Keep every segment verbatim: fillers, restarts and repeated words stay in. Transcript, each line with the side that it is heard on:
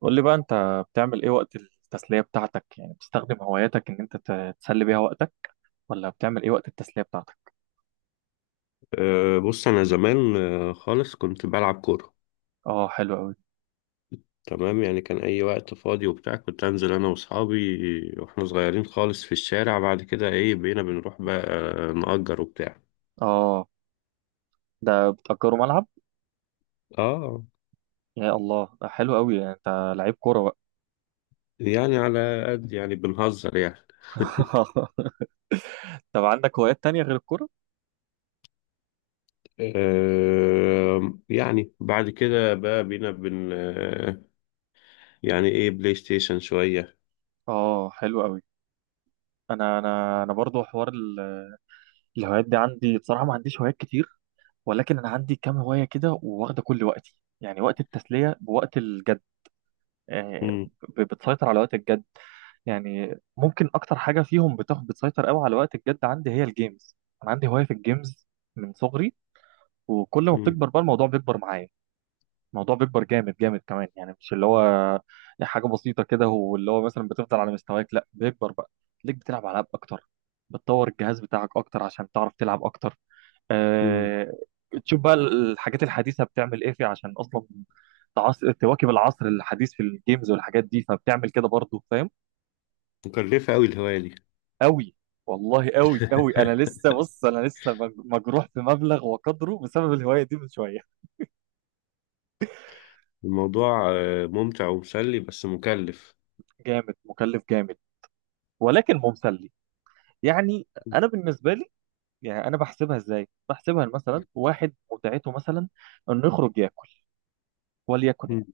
right: قول لي بقى انت بتعمل ايه وقت التسلية بتاعتك؟ يعني بتستخدم هواياتك ان انت ت- تسلي بيها وقتك، ولا بتعمل ايه وقت التسلية بتاعتك؟
left: أه بص، أنا زمان آه، خالص كنت بلعب كورة.
right: اه، حلو قوي.
left: تمام، يعني كان أي وقت فاضي وبتاع كنت أنزل أنا وأصحابي وإحنا صغيرين خالص في الشارع. بعد كده إيه بقينا بنروح بقى آه، نأجر وبتاع.
right: اه، ده بتأجروا ملعب؟
left: آه
right: يا الله، ده حلو قوي، يعني انت لعيب كورة بقى.
left: يعني على قد يعني بنهزر يعني.
right: طب عندك هوايات تانية غير الكورة؟
left: أه يعني بعد كده بقى بقينا بن آه، يعني إيه بلاي ستيشن شوية.
right: اه، حلو قوي. انا انا انا برضو حوار ال- الهوايات دي عندي، بصراحة ما عنديش هوايات كتير، ولكن انا عندي كام هواية كده وواخدة كل وقتي، يعني وقت التسلية بوقت الجد. آه،
left: مم،
right: ب- بتسيطر على وقت الجد، يعني ممكن اكتر حاجه فيهم بتاخد، بتسيطر قوي على وقت الجد عندي هي الجيمز. انا عندي هوايه في الجيمز من صغري، وكل ما
left: مم،
right: بتكبر بقى الموضوع بيكبر معايا. الموضوع بيكبر جامد جامد كمان، يعني مش اللي هو حاجه بسيطه كده واللي هو مثلا بتفضل على مستواك، لا بيكبر بقى ليك، بتلعب العاب اكتر، بتطور الجهاز بتاعك اكتر عشان تعرف تلعب اكتر.
left: مم.
right: أه... تشوف بقى الحاجات الحديثه بتعمل ايه فيه عشان اصلا تعص... تواكب العصر الحديث في الجيمز والحاجات دي، فبتعمل كده برضه، فاهم.
left: مكلفة أوي الهواية دي.
right: قوي، والله قوي قوي. انا لسه، بص، انا لسه مج- مجروح بمبلغ وقدره بسبب الهوايه دي من شويه.
left: الموضوع آه، ممتع ومسلي بس مكلف.
right: جامد، مكلف جامد، ولكن ممسلي. يعني انا بالنسبه لي، يعني انا بحسبها ازاي؟ بحسبها مثلا واحد متعته، مثلا انه يخرج ياكل، وليكن يعني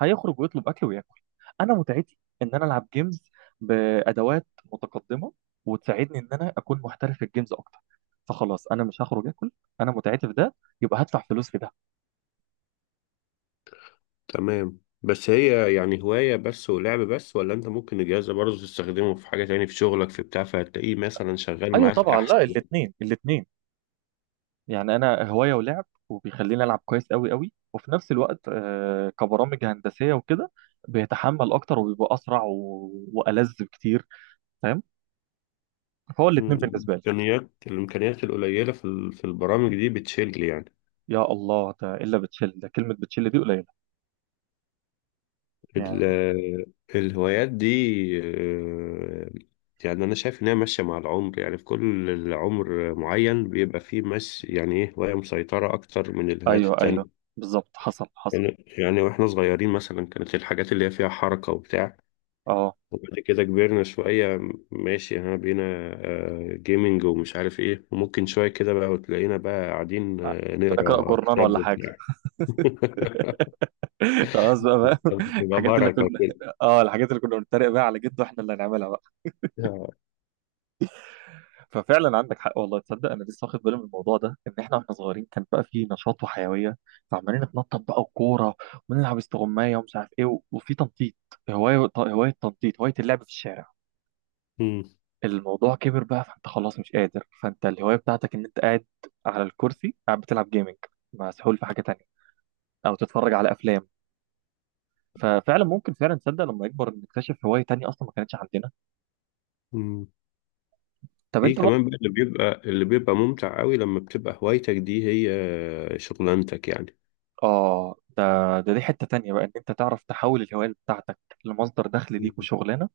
right: هيخرج ويطلب اكل وياكل. انا متعتي ان انا العب جيمز بادوات متقدمه وتساعدني ان انا اكون محترف في الجيمز اكتر، فخلاص انا مش هخرج اكل، انا متعتي في ده، يبقى هدفع فلوس في ده.
left: تمام، بس هي يعني هواية بس ولعب بس، ولا انت ممكن الجهاز ده برضه تستخدمه في حاجة تاني في شغلك في بتاع، فهتلاقيه مثلا شغال
right: ايوه
left: معاك
right: طبعا،
left: احسن.
right: لا، الاثنين الاثنين. يعني انا هوايه ولعب وبيخليني العب كويس قوي قوي، وفي نفس الوقت آه، كبرامج هندسيه وكده بيتحمل اكتر وبيبقى اسرع و... والذ بكتير، فاهم. فهو
left: مم.
right: الاثنين بالنسبه لي.
left: الامكانيات الامكانيات القليلة في ال- في البرامج دي بتشيل يعني.
right: يا الله، ده الا بتشيل، ده كلمه بتشيل دي قليله يعني.
left: ال- الهوايات دي آه، يعني انا شايف انها ماشية مع العمر، يعني في كل العمر معين بيبقى فيه مش يعني ايه هواية مسيطرة اكتر من الهوايات
right: ايوه ايوه،
left: التانية.
right: بالظبط، حصل حصل.
left: يعني يعني واحنا صغيرين مثلا كانت الحاجات اللي هي فيها حركة وبتاع.
right: اه،
left: وبعد كده كبرنا شوية، ماشي ها بقينا آه، جيمنج ومش عارف ايه، وممكن شوية كده بقى وتلاقينا بقى قاعدين آه،
right: بنقرا
left: نقرا
right: جورنان
left: كتاب
right: ولا حاجه؟
left: وبتاع.
right: خلاص بقى بقى.
left: بيبقى
right: الحاجات اللي
left: بركة
right: كنا
left: كده.
right: اه الحاجات اللي كنا بنتريق بقى على جد، واحنا اللي هنعملها بقى. ففعلا عندك حق، والله تصدق انا لسه واخد بالي من الموضوع ده، ان احنا واحنا صغيرين كان بقى فيه نشاط وحيويه، فعمالين نتنطط بقى وكوره، ونلعب استغمايه ومش عارف ايه و- وفي تنطيط. هوايه، هوايه تنطيط، هوايه اللعب في الشارع.
left: مم.
right: الموضوع كبر بقى، فانت خلاص مش قادر، فانت الهوايه بتاعتك ان انت قاعد على الكرسي، قاعد بتلعب جيمنج، مسحول في حاجه تانية، او تتفرج على افلام. ففعلا ممكن فعلا تصدق لما يكبر نكتشف هوايه تانية اصلا ما كانتش عندنا.
left: مم.
right: طب
left: في
right: انت
left: كمان
right: برضه.
left: بقى اللي بيبقى اللي بيبقى ممتع قوي لما بتبقى هوايتك دي هي شغلانتك يعني.
right: اه، ده ده دي حتة تانية بقى ان انت تعرف تحول الهواية بتاعتك لمصدر دخل ليك
left: مم.
right: وشغلانة.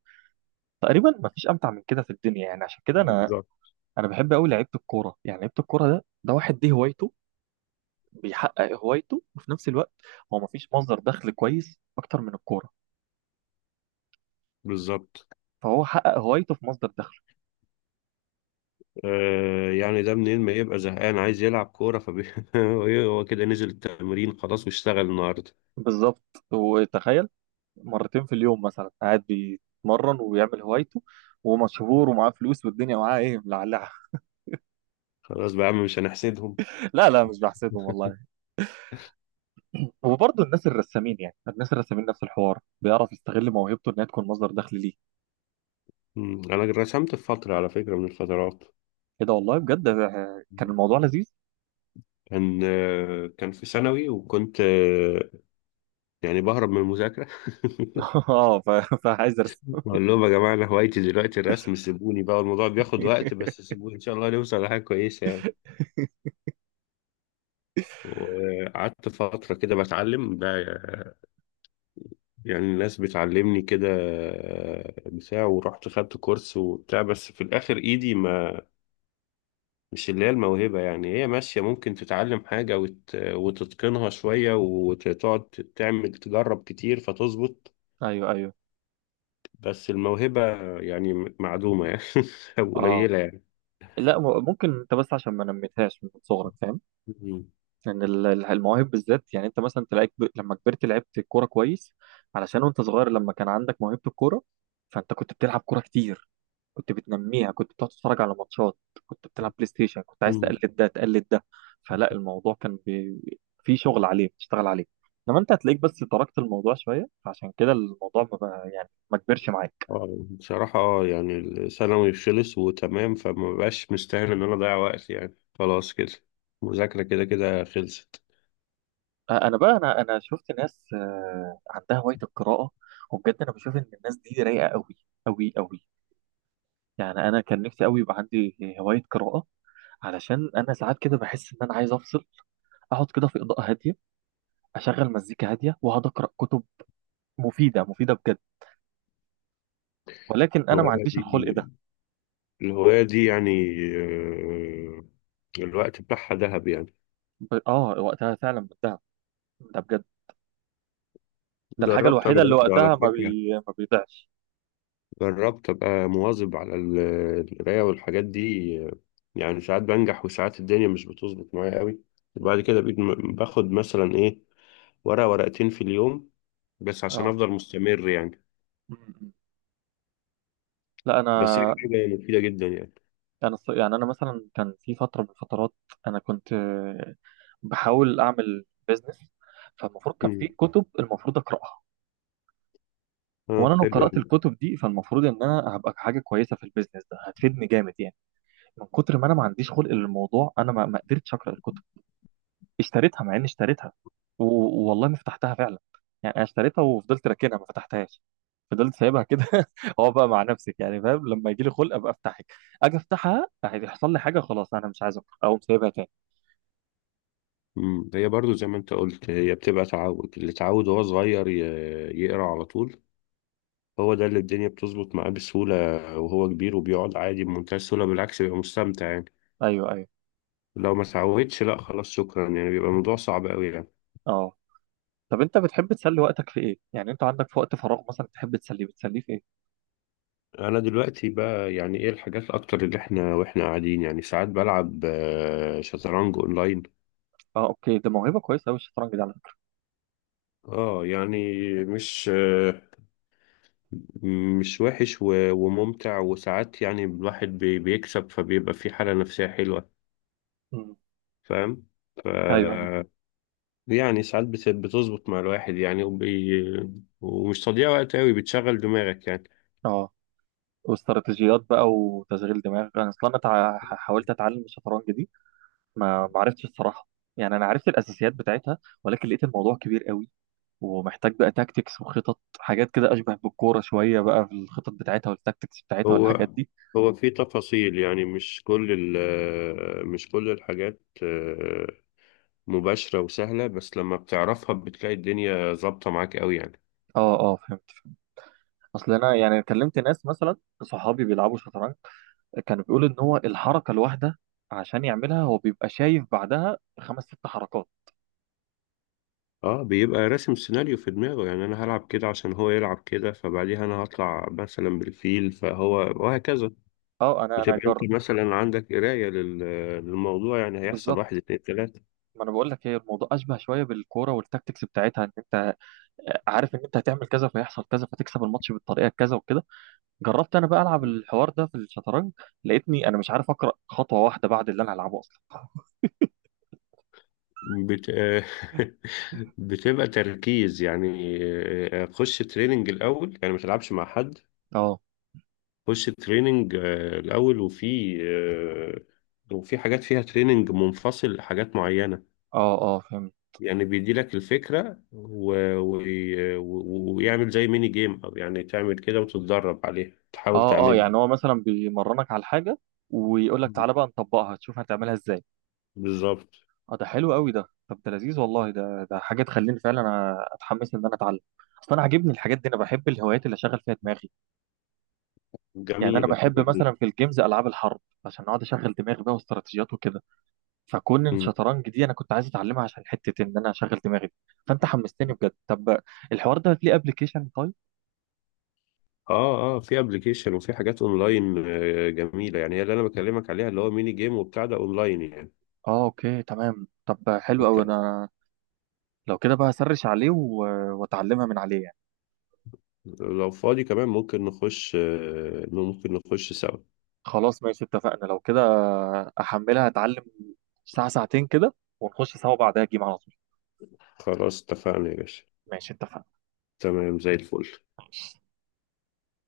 right: تقريبا ما فيش امتع من كده في الدنيا، يعني عشان كده انا
left: بالظبط.
right: انا بحب قوي لعيبة الكورة. يعني لعيبة الكورة ده ده واحد دي هوايته، بيحقق هوايته وفي نفس الوقت هو ما فيش مصدر دخل كويس اكتر من الكورة،
left: بالظبط.
right: فهو حقق هوايته في مصدر دخله.
left: آه يعني ده منين ما يبقى زهقان عايز يلعب كورة فبي... هو كده نزل التمرين خلاص واشتغل النهاردة.
right: بالظبط، وتخيل مرتين في اليوم مثلا قاعد بيتمرن ويعمل هوايته، ومشهور ومعاه فلوس، والدنيا معاه ايه، ملعلعة.
left: خلاص بقى يا عم، مش هنحسدهم.
right: لا لا، مش بحسدهم والله. وبرضه الناس الرسامين، يعني الناس الرسامين نفس الحوار، بيعرف يستغل موهبته انها تكون مصدر دخل ليه.
left: مم. أنا رسمت في فترة على فكرة، من الفترات.
right: ايه ده والله بجد، آه، كان
left: مم.
right: الموضوع لذيذ.
left: كان آه، كان في ثانوي، وكنت آه، يعني بهرب من المذاكرة.
right: اه، ف- فعايز ارسم.
left: بقول لهم يا جماعة، أنا هوايتي دلوقتي الرسم، سيبوني بقى، الموضوع بياخد وقت بس سيبوني إن شاء الله نوصل لحاجة كويسة يعني. وقعدت فترة كده بتعلم بقى، يعني الناس بتعلمني كده آه، بتاع، ورحت خدت كورس وبتاع، بس في الآخر إيدي ما مش اللي هي الموهبة. يعني هي ماشية، ممكن تتعلم حاجة وت... وتتقنها شوية وتقعد تعمل تجرب كتير فتظبط.
right: ايوه ايوه.
left: بس الموهبة يعني م- معدومة يعني. أو
right: اه،
left: قليلة يعني.
right: لا، م- ممكن انت بس عشان ما نميتهاش من صغرك، فاهم.
left: مم.
right: لان ال- ال- المواهب بالذات، يعني انت مثلا تلاقيك ب... لما كبرت لعبت كوره كويس، علشان وانت صغير لما كان عندك موهبه الكوره، فانت كنت بتلعب كوره كتير، كنت بتنميها، كنت بتقعد تتفرج على ماتشات، كنت بتلعب بلاي ستيشن، كنت عايز
left: مم.
right: تقلد ده تقلد ده. فلا، الموضوع كان بي... في شغل عليه بتشتغل عليه، انما انت هتلاقيك بس تركت الموضوع شويه، فعشان كده الموضوع ما بقى، يعني ما كبرش معاك.
left: آه، بصراحة اه يعني الثانوي خلص وتمام، فما بقاش مستاهل إن أنا أضيع وقت يعني، خلاص كده المذاكرة كده كده خلصت.
right: آه، انا بقى، انا انا شفت ناس آه، عندها هوايه القراءه. وبجد انا بشوف ان الناس دي رايقه قوي، قوي قوي، يعني انا كان نفسي قوي يبقى عندي هوايه قراءه، علشان انا ساعات كده بحس ان انا عايز افصل، اقعد كده في اضاءه هاديه، اشغل مزيكا هاديه واقعد اقرا كتب مفيده مفيده بجد، ولكن انا ما
left: الهواية
right: عنديش الخلق ده.
left: دي الهواية دي يعني آه، الوقت بتاعها ذهب يعني.
right: ب... اه، وقتها فعلا بنتهى، ده بجد ده الحاجه
left: جربت أنا
right: الوحيده اللي
left: برضه على
right: وقتها ما
left: فكرة،
right: بي... ما بيضيعش.
left: جربت أبقى مواظب على ال- القراية والحاجات دي. يعني ساعات بنجح وساعات الدنيا مش بتظبط معايا قوي، وبعد
right: مم.
left: كده بقيت م- باخد مثلا إيه ورقة ورقتين في اليوم، بس عشان
right: اه.
left: أفضل مستمر يعني.
right: م- م. لا انا،
left: بس هي حاجة مفيدة جدا يعني.
right: انا الص- يعني انا مثلا كان في فتره من الفترات، انا كنت آه، بحاول اعمل بيزنس، فالمفروض كان في
left: مم.
right: كتب المفروض اقراها،
left: اه،
right: وانا لو
left: حلو
right: قرات
left: أوي.
right: الكتب دي فالمفروض ان انا هبقى حاجه كويسه في البيزنس ده، هتفيدني جامد يعني. من كتر ما انا ما عنديش خلق للموضوع، انا ما ما قدرتش اقرا الكتب، اشتريتها مع اني اشتريتها، و- والله ما فتحتها فعلا. يعني انا اشتريتها وفضلت راكنها ما فتحتهاش، فضلت سايبها كده. هو بقى مع نفسك يعني، فاهم، لما يجي لي خلق ابقى افتحك، اجي افتحها هيحصل لي حاجه، خلاص انا مش عايز افتح، اقوم سايبها تاني.
left: مم. هي برضو زي ما أنت قلت، هي بتبقى تعود، اللي اتعود وهو صغير ي- يقرأ على طول، هو ده اللي الدنيا بتظبط معاه بسهولة، وهو كبير وبيقعد عادي بمنتهى السهولة، بالعكس بيبقى مستمتع يعني.
right: ايوه ايوه.
left: لو ما سعوتش، لا خلاص شكرا يعني، بيبقى الموضوع صعب قوي يعني.
right: اه، طب انت بتحب تسلي وقتك في ايه؟ يعني انت عندك في وقت فراغ مثلا بتحب تسليه، بتسليه في ايه؟
left: انا دلوقتي بقى يعني ايه الحاجات الاكتر اللي احنا واحنا قاعدين يعني، ساعات بلعب آه، شطرنج اونلاين.
right: اه اوكي، ده موهبه كويسه قوي الشطرنج ده على فكره.
left: اه، يعني مش آه، مش وحش و- وممتع، وساعات يعني الواحد بي- بيكسب فبيبقى في حالة نفسية حلوة.
right: مم.
left: فاهم. ف
right: ايوه ايوه.
left: يعني ساعات بت- بتظبط مع الواحد يعني وبي... ومش تضييع وقت قوي، بتشغل دماغك يعني.
right: اه، واستراتيجيات بقى وتشغيل دماغ. انا اصلا، انا تع- حاولت اتعلم الشطرنج دي. ما ما عرفتش الصراحه. يعني انا عرفت الاساسيات بتاعتها، ولكن لقيت الموضوع كبير قوي، ومحتاج بقى تاكتكس وخطط، حاجات كده اشبه بالكوره شويه بقى في الخطط بتاعتها والتاكتكس بتاعتها
left: هو
right: والحاجات دي.
left: هو في تفاصيل يعني، مش كل ال مش كل الحاجات آه، مباشرة وسهلة، بس لما بتعرفها بتلاقي الدنيا ظابطة معاك قوي يعني.
right: اه اه، فهمت. اصل انا يعني كلمت ناس مثلا، صحابي بيلعبوا شطرنج، كانوا بيقولوا ان هو الحركه الواحده عشان يعملها هو بيبقى شايف بعدها خمس ست حركات.
left: اه، بيبقى راسم سيناريو في دماغه، يعني انا هلعب كده عشان هو يلعب كده، فبعديها انا هطلع مثلا بالفيل، فهو وهكذا.
right: اه، انا انا
left: بتبقى
right: جر
left: انت مثلا عندك قراية لل- للموضوع يعني، هيحصل
right: بالظبط.
left: واحد اتنين تلاتة.
right: ما انا بقول لك هي، الموضوع اشبه شويه بالكوره والتاكتكس بتاعتها، ان انت عارف ان انت هتعمل كذا فيحصل كذا فتكسب الماتش بالطريقه كذا وكده. جربت انا بقى العب الحوار ده في الشطرنج، لقيتني انا مش عارف اقرا خطوه واحده بعد اللي انا هلعبه اصلا.
left: بت... بتبقى تركيز يعني آه، آه، خش تريننج الأول، يعني ما تلعبش مع حد.
right: اه
left: خش تريننج آه، الأول، وفي آه، وفي حاجات فيها تريننج منفصل لحاجات معينة.
right: اه اه، فهمت.
left: يعني بيدي لك الفكرة و... و... و... ويعمل زي ميني جيم، أو يعني تعمل كده وتتدرب عليها تحاول
right: اه اه،
left: تعملها.
right: يعني هو مثلا بيمرنك على حاجه ويقول لك
left: مم.
right: تعالى بقى نطبقها تشوف هتعملها ازاي.
left: بالظبط.
right: اه، ده حلو قوي ده، طب ده لذيذ والله، ده ده حاجه تخليني فعلا أ- اتحمس ان انا اتعلم. اصل انا عاجبني الحاجات دي، انا بحب الهوايات اللي اشغل فيها دماغي، يعني انا
left: جميلة
right: بحب
left: جميلة.
right: مثلا في الجيمز العاب الحرب عشان اقعد اشغل دماغي بقى واستراتيجيات وكده. فكون
left: مم.
right: الشطرنج دي انا كنت عايز اتعلمها عشان حته ان انا اشغل دماغي دي. فانت حمستني بجد. طب الحوار ده ليه ابلكيشن طيب؟
left: اه اه، في ابلكيشن وفي حاجات اونلاين آه، جميلة، يعني هي اللي انا بكلمك عليها، اللي هو ميني جيم وبتاع ده اونلاين يعني.
right: اه اوكي تمام، طب حلو
left: انت
right: قوي. انا لو كده بقى هسرش عليه و... واتعلمها من عليه يعني.
left: لو فاضي كمان ممكن نخش آه، ممكن نخش سوا.
right: خلاص ماشي اتفقنا. لو كده احملها، اتعلم ساعه ساعتين كده، ونخش سوا بعدها جيم على طول.
left: خلاص اتفقنا يا باشا.
right: ماشي اتفقنا.
left: تمام زي الفل.